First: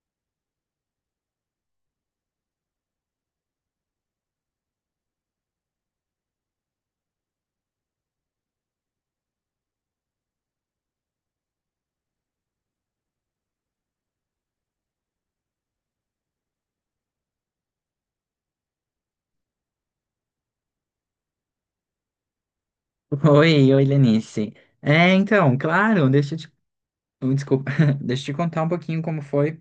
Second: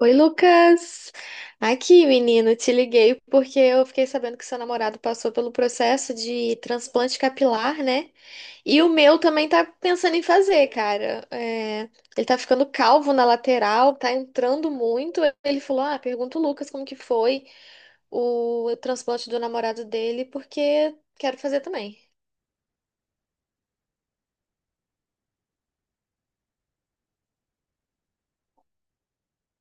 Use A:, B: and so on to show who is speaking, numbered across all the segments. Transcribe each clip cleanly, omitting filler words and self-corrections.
A: Oi, Lucas. Aqui, menino, te liguei porque eu fiquei sabendo que seu namorado passou pelo processo de transplante capilar, né? E o meu também tá pensando em fazer, cara. É, ele tá ficando calvo na lateral, tá entrando muito. Ele falou: Ah, pergunta o Lucas como que foi o transplante do namorado dele, porque quero fazer também.
B: Oi, oi, Lenice. É, então, claro, deixa eu te, desculpa, deixa eu te contar um pouquinho como foi,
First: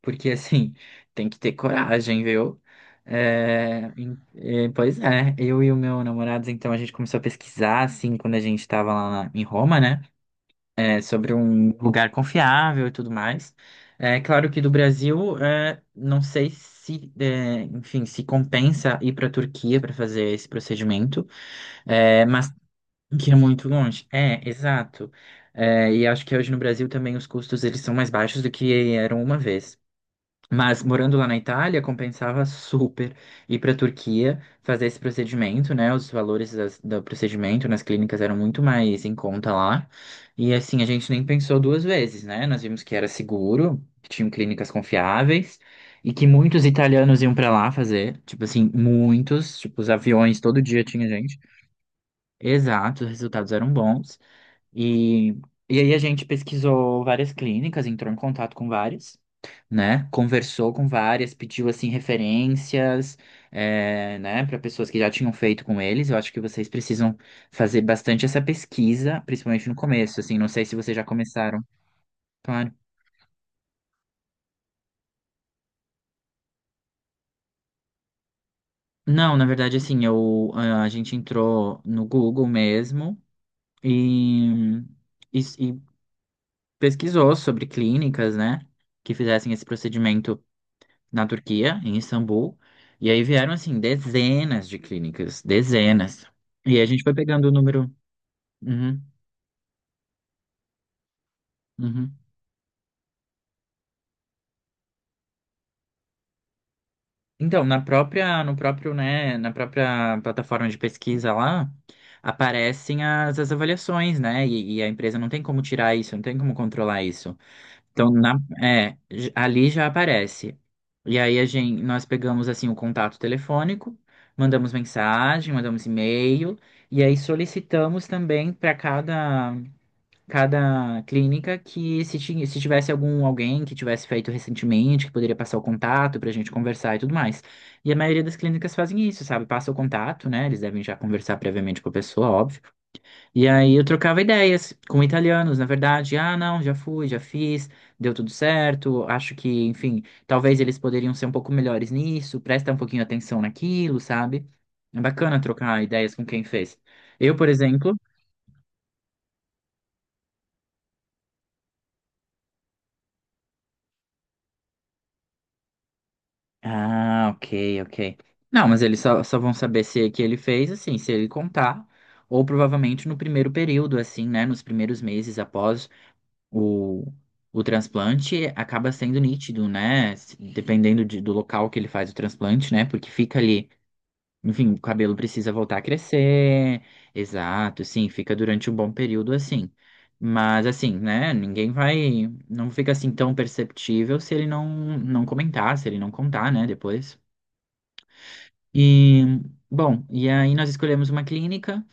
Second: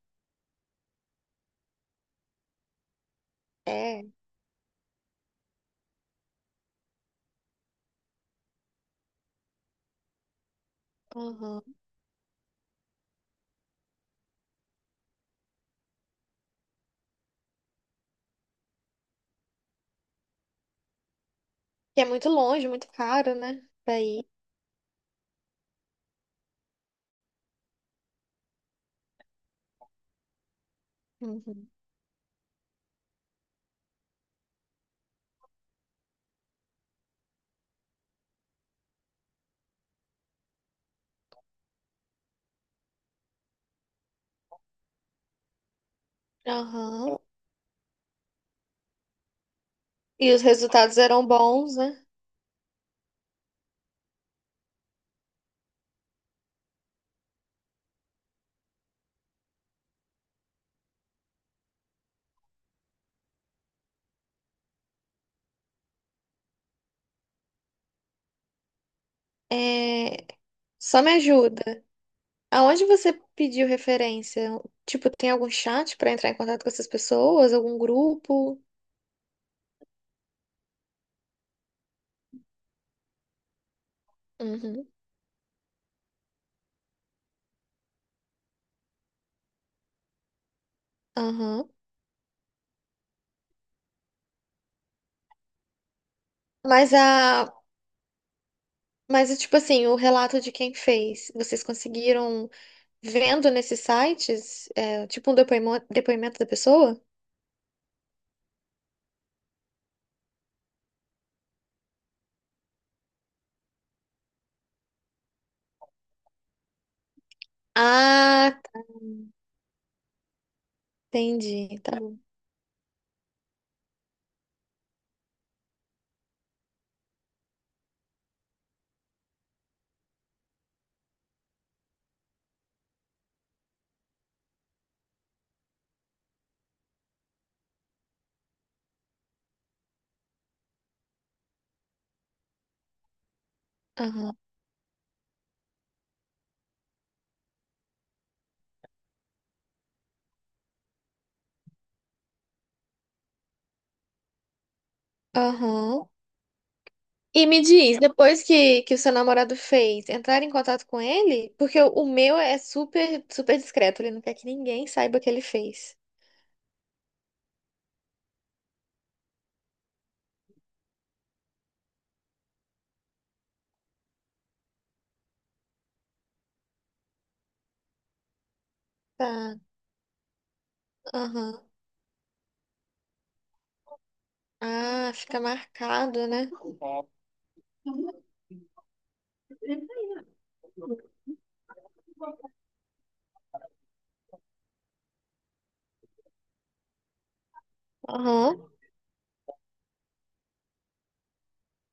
B: porque assim, tem que ter coragem, viu? É,
A: É,
B: é, pois é, eu e o meu namorado, então, a gente começou a pesquisar, assim, quando a gente tava lá em Roma, né? É, sobre um
A: aham.
B: lugar confiável e tudo mais. É claro que do Brasil, é, não sei se, é, enfim, se compensa ir para a Turquia para fazer esse procedimento.
A: Que é
B: É,
A: muito
B: mas
A: longe, muito
B: que é
A: caro, né?
B: muito longe.
A: Daí.
B: É, exato. É, e acho que hoje no Brasil também os custos eles são mais baixos do que eram uma vez. Mas morando lá na
A: Uhum.
B: Itália, compensava super ir para a Turquia fazer esse procedimento, né? Os valores do procedimento nas clínicas eram muito mais em conta lá. E assim, a gente nem pensou duas vezes, né? Nós vimos que era seguro, que tinham clínicas confiáveis e que muitos
A: Aham.
B: italianos iam para lá fazer. Tipo assim, muitos. Tipo, os
A: E
B: aviões,
A: os
B: todo dia
A: resultados
B: tinha
A: eram
B: gente.
A: bons, né?
B: Exato, os resultados eram bons. E, e aí a gente pesquisou várias clínicas, entrou em contato com várias, né? Conversou com várias, pediu assim referências, é, né, para pessoas que já tinham feito com eles. Eu acho que vocês precisam fazer bastante essa pesquisa, principalmente no começo,
A: É.
B: assim. Não sei se vocês
A: Só
B: já
A: me
B: começaram.
A: ajuda.
B: Claro.
A: Aonde você pediu referência? Tipo, tem algum chat pra entrar em contato com essas pessoas? Algum grupo?
B: Não, na verdade, assim, eu, a gente entrou no Google mesmo e,
A: Uhum.
B: e, e pesquisou sobre clínicas, né, que fizessem esse procedimento na
A: Aham.
B: Turquia, em Istambul. E aí vieram, assim, dezenas de clínicas, dezenas. E a
A: Mas
B: gente
A: a.
B: foi pegando o número. Uhum,
A: Mas, tipo assim, o relato de quem fez, vocês
B: uhum.
A: conseguiram vendo nesses sites, é, tipo um depoimento da pessoa?
B: Então, na própria, no próprio, né, na própria plataforma de pesquisa lá, aparecem as avaliações, né? E a empresa não tem como tirar isso, não tem como controlar isso. Então,
A: Ah, tá.
B: ali já aparece. E aí a
A: Entendi.
B: gente,
A: Tá
B: nós
A: bom.
B: pegamos assim o contato telefônico, mandamos mensagem, mandamos e-mail, e aí solicitamos também para cada, clínica que se tivesse algum alguém que tivesse feito recentemente, que poderia passar o contato para a gente conversar e tudo mais. E a maioria das clínicas fazem isso, sabe? Passa o contato, né? Eles devem já conversar previamente com a pessoa, óbvio. E aí eu trocava
A: Aham.
B: ideias com italianos, na verdade. Ah, não, já fui, já fiz, deu tudo certo. Acho que, enfim, talvez eles poderiam ser um pouco melhores nisso, presta um pouquinho atenção naquilo, sabe? É bacana trocar
A: Aham.
B: ideias com quem fez. Eu,
A: E
B: por
A: me
B: exemplo.
A: diz, depois que o seu namorado fez, entrar em contato com ele? Porque o meu é super, super discreto, ele não quer que ninguém saiba o que ele fez.
B: Ah, ok, ok. Não, mas eles só, só vão saber se é que ele fez, assim, se ele contar, ou provavelmente no primeiro período, assim, né? Nos primeiros meses após. O, o transplante acaba sendo
A: Tá,
B: nítido, né? Dependendo do
A: aham.
B: local que ele faz o transplante, né? Porque fica ali, enfim, o
A: Ah,
B: cabelo
A: fica
B: precisa voltar a
A: marcado, né?
B: crescer. Exato, sim, fica durante um bom período assim. Mas assim, né? Ninguém vai. Não fica assim tão perceptível se ele não, não comentar, se ele não contar, né? Depois.
A: Aham.
B: E, bom, e aí nós escolhemos uma clínica,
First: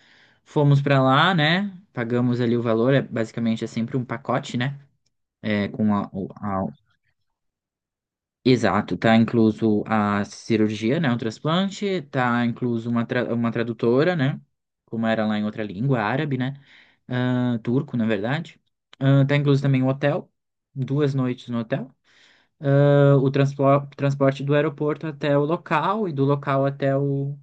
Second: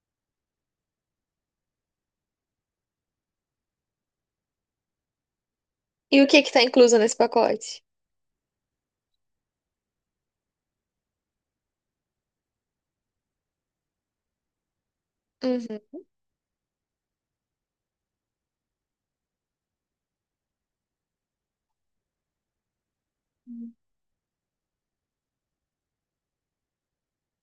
B: fomos pra lá, né? Pagamos ali o valor, é basicamente é sempre um pacote, né? É, com a,
A: E o que que tá incluso nesse pacote?
B: exato, tá incluso a cirurgia, né, o transplante, tá incluso uma tradutora, né, como era lá em outra língua,
A: Uhum.
B: árabe, né, ah, turco, na verdade. Ah, tá incluso também o hotel, 2 noites no hotel. Ah, o transporte do aeroporto até o local e do local até o,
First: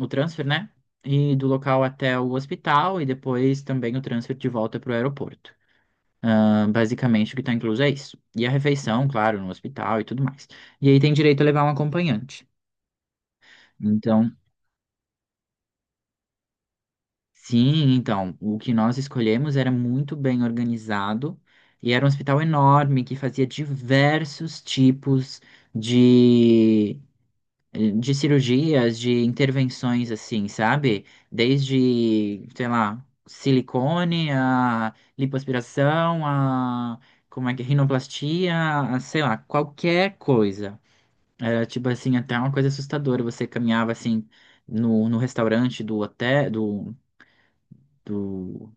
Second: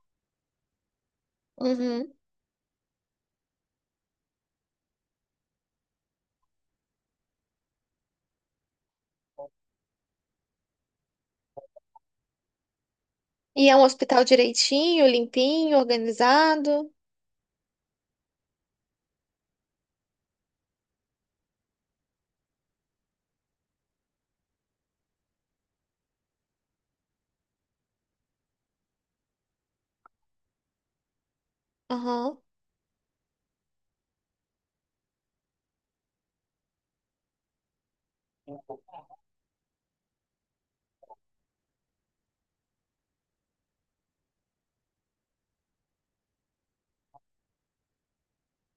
B: o transfer, né, e do local
A: Uhum.
B: até o hospital e depois também o transfer de volta para o aeroporto. Ah, basicamente, o que está incluso é isso. E a refeição, claro, no hospital e tudo mais. E aí tem direito a levar um acompanhante.
A: E é um hospital
B: Então,
A: direitinho, limpinho, organizado?
B: sim, então, o que nós escolhemos era muito bem organizado e era um hospital enorme que fazia diversos tipos de de cirurgias, de intervenções assim, sabe?
A: Aham.
B: Desde, sei lá, silicone, a lipoaspiração, a como é que é, rinoplastia, a, sei lá, qualquer coisa. Era tipo assim, até uma coisa assustadora. Você caminhava assim no restaurante do hotel, do,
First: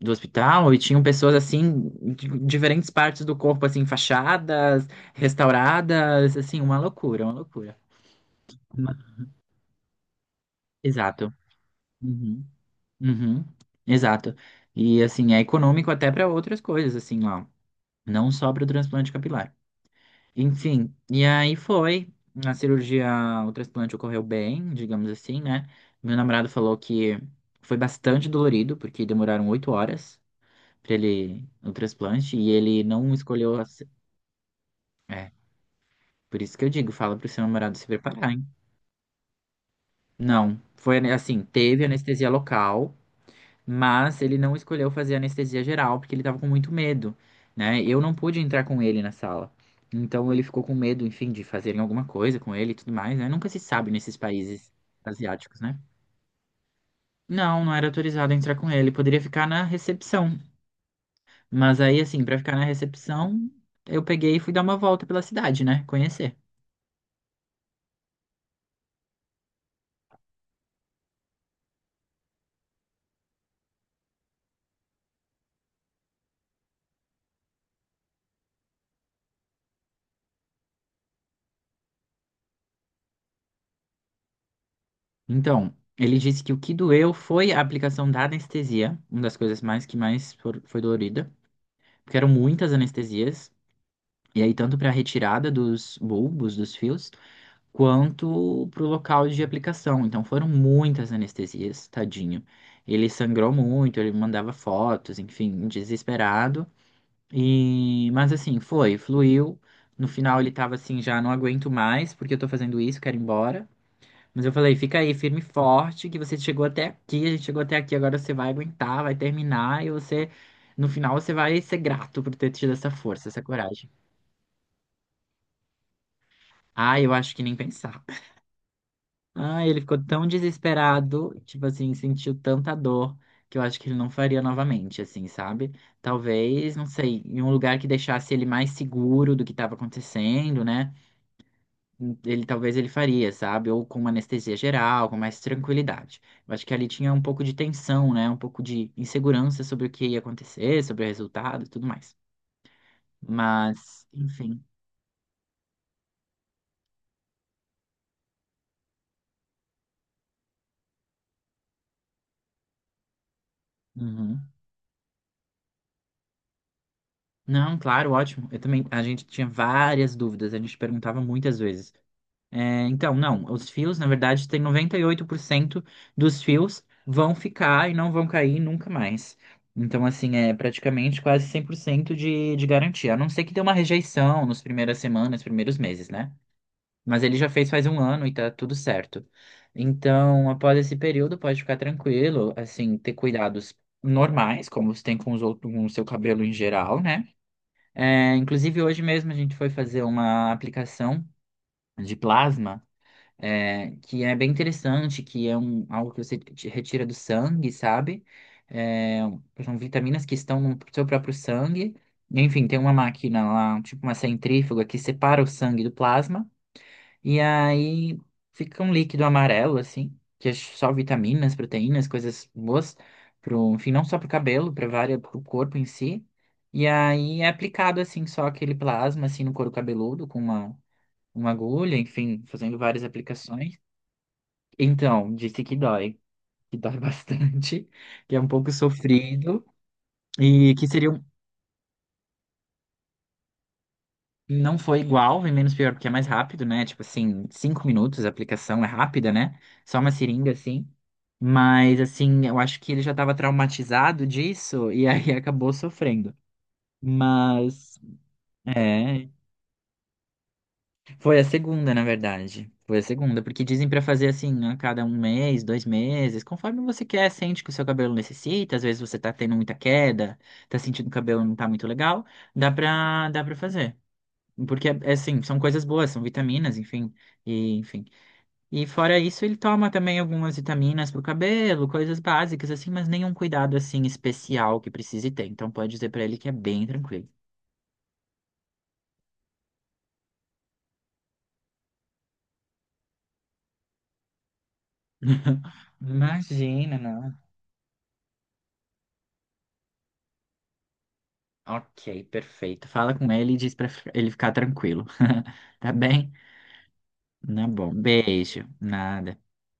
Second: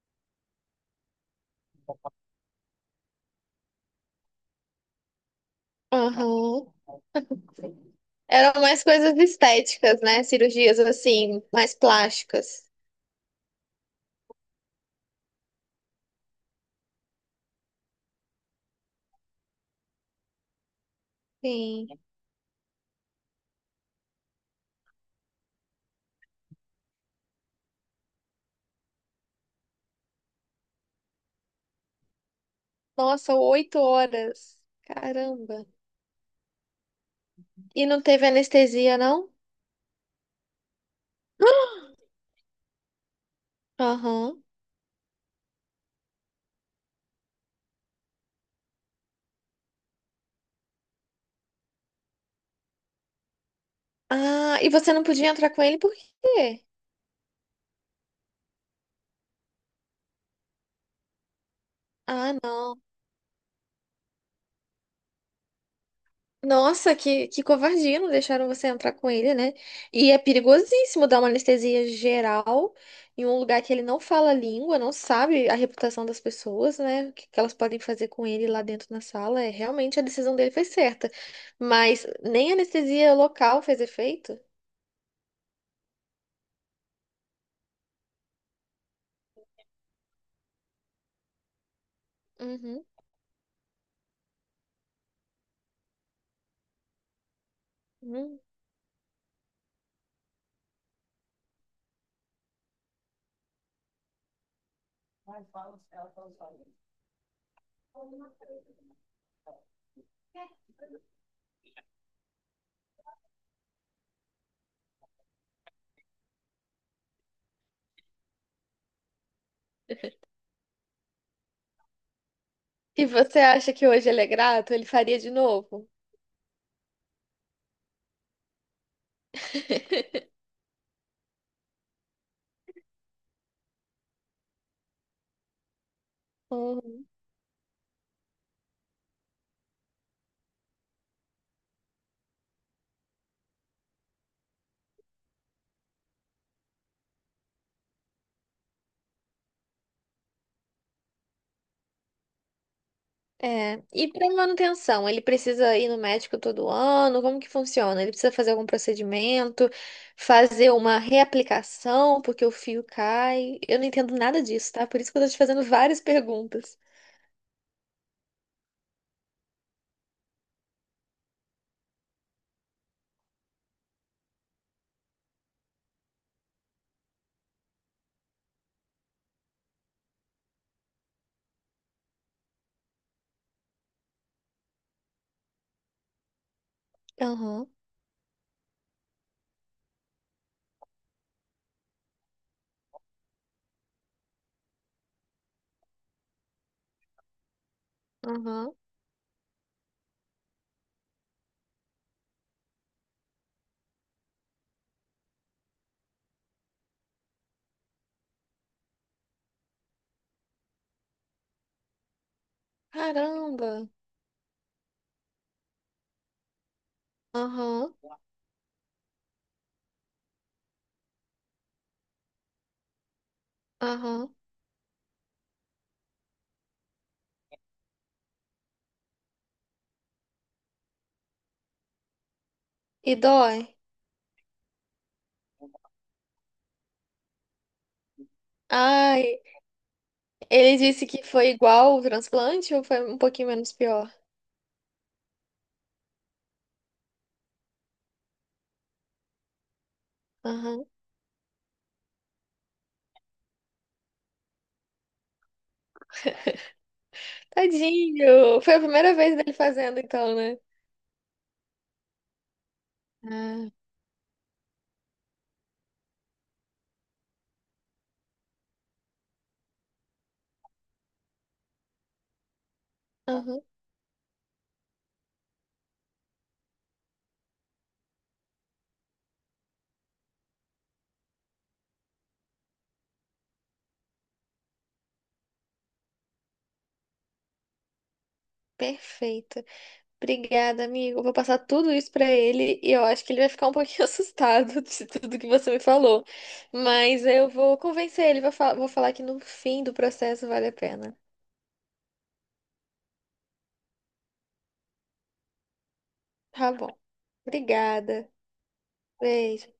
B: do hospital e tinham pessoas assim, de diferentes partes do corpo, assim, fachadas, restauradas, assim,
A: Aham.
B: uma loucura, uma loucura.
A: Eram mais
B: Uma-
A: coisas estéticas, né? Cirurgias
B: Exato.
A: assim, mais
B: Uhum.
A: plásticas.
B: Uhum, exato. E assim, é econômico até para outras coisas, assim, ó. Não só para o transplante capilar. Enfim, e aí
A: Sim.
B: foi. A cirurgia, o transplante ocorreu bem, digamos assim, né? Meu namorado falou que foi bastante dolorido, porque demoraram 8 horas para ele o transplante, e ele não
A: Nossa,
B: escolheu.
A: oito horas.
B: É,
A: Caramba.
B: por isso que eu digo, fala pro seu namorado
A: E
B: se
A: não teve
B: preparar, hein?
A: anestesia, não?
B: Não, foi assim, teve anestesia local. Mas ele
A: Aham.
B: não escolheu fazer anestesia geral porque ele tava com muito medo, né? Eu não pude entrar com ele na sala. Então ele ficou com medo, enfim, de fazerem alguma coisa com ele e tudo mais, né? Nunca se sabe nesses
A: Ah, e
B: países
A: você não podia entrar
B: asiáticos,
A: com
B: né?
A: ele por quê?
B: Não, não era autorizado a entrar com ele. Poderia ficar na recepção. Mas aí, assim,
A: Ah,
B: pra ficar na
A: não.
B: recepção, eu peguei e fui dar uma volta pela cidade, né? Conhecer.
A: Nossa, que covardia, não deixaram você entrar com ele, né? E é perigosíssimo dar uma anestesia geral em um lugar que ele não fala a língua, não sabe a reputação das pessoas, né? O que que elas podem fazer com ele lá dentro na sala. É, realmente a decisão dele foi certa. Mas nem a anestesia local fez efeito.
B: Então, ele disse que o que doeu foi a aplicação da anestesia, uma das coisas mais que mais foi dolorida, porque eram muitas
A: Uhum.
B: anestesias. E aí, tanto para a retirada dos bulbos, dos fios,
A: Uhum.
B: quanto para o local de aplicação. Então, foram muitas anestesias, tadinho. Ele sangrou muito, ele mandava fotos, enfim, desesperado. Mas assim, foi, fluiu. No final, ele tava assim: já não aguento mais, porque eu tô fazendo isso, quero ir embora. Mas eu falei: fica aí, firme e forte, que você chegou até aqui, a gente chegou até aqui, agora você vai aguentar, vai terminar, e você, no final, você vai ser grato por ter tido essa
A: E
B: força,
A: você
B: essa
A: acha que
B: coragem.
A: hoje ele é grato? Ele faria de novo?
B: Ah, eu acho que nem pensar. Ah, ele ficou tão desesperado, tipo assim, sentiu tanta dor que eu acho que ele não faria novamente, assim, sabe? Talvez, não
A: Hum,
B: sei, em um lugar que deixasse ele mais seguro do que estava acontecendo, né? Ele talvez ele faria, sabe? Ou com uma anestesia geral, com mais tranquilidade. Eu acho que ali tinha um pouco de tensão, né? Um pouco de insegurança sobre o que ia acontecer, sobre o resultado e tudo mais.
A: é.
B: Mas,
A: E para
B: enfim.
A: manutenção, ele precisa ir no médico todo ano? Como que funciona? Ele precisa fazer algum procedimento, fazer uma reaplicação porque o fio cai? Eu não entendo
B: Uhum.
A: nada disso, tá? Por isso que eu tô te fazendo várias perguntas.
B: Não, claro, ótimo. Eu também, a gente tinha várias dúvidas, a gente perguntava muitas vezes. É, então, não, os fios, na verdade, tem 98% dos fios vão ficar e não vão cair nunca mais. Então, assim, é praticamente quase 100% de garantia. A não ser que dê uma rejeição nas primeiras semanas, primeiros meses, né? Mas ele já
A: Aham,
B: fez faz um ano e tá tudo certo. Então, após esse período, pode ficar tranquilo, assim, ter cuidados normais, como você tem com os outros, com o seu cabelo em geral, né? É,
A: aham.
B: inclusive, hoje mesmo a gente foi fazer uma aplicação de plasma é, que é bem interessante, que é um, algo que você te retira do sangue, sabe? É, são vitaminas que estão no seu próprio sangue. Enfim, tem uma máquina
A: Caramba.
B: lá, tipo uma centrífuga, que separa o sangue do plasma, e
A: Aham,
B: aí fica um líquido amarelo, assim, que é só vitaminas, proteínas, coisas boas, pro, enfim, não só pro
A: aham.
B: cabelo, para várias, pro corpo em si. E aí é aplicado, assim, só aquele plasma, assim, no couro cabeludo, com uma agulha, enfim, fazendo várias
A: E dói?
B: aplicações. Então, disse que dói bastante, que é um pouco
A: Ai,
B: sofrido e
A: ele
B: que
A: disse
B: seria
A: que foi igual o transplante ou foi um pouquinho menos pior?
B: não foi igual, e menos pior, porque é mais rápido, né? Tipo assim, 5 minutos, a aplicação é rápida, né? Só uma seringa
A: Aham.
B: assim. Mas assim, eu acho que ele já estava traumatizado disso e aí acabou sofrendo. Mas
A: Tadinho! Foi a primeira
B: é,
A: vez dele fazendo, então, né?
B: Foi a segunda, na verdade. Foi a segunda, porque
A: Ah,
B: dizem pra fazer assim, a cada um mês, 2 meses, conforme você quer, sente que o seu cabelo necessita, às vezes você tá tendo muita queda, tá sentindo que o cabelo não tá muito legal, dá pra
A: aham,
B: fazer. Porque, é assim, são coisas boas, são vitaminas, enfim, e, enfim. E fora isso, ele toma também algumas vitaminas pro cabelo, coisas básicas, assim, mas nenhum cuidado, assim, especial que precise ter. Então, pode dizer pra ele que é bem tranquilo.
A: perfeito. Obrigada, amigo. Eu vou passar tudo isso pra ele e eu acho que ele vai ficar um pouquinho assustado de tudo que você me falou.
B: Imagina,
A: Mas
B: não.
A: eu vou convencer ele, vou falar que no fim do processo vale a pena.
B: Ok, perfeito. Fala com ele e diz pra ele ficar tranquilo. Tá bem?
A: Tá bom.
B: Tá bom.
A: Obrigada.
B: Beijo. Nada.
A: Beijo.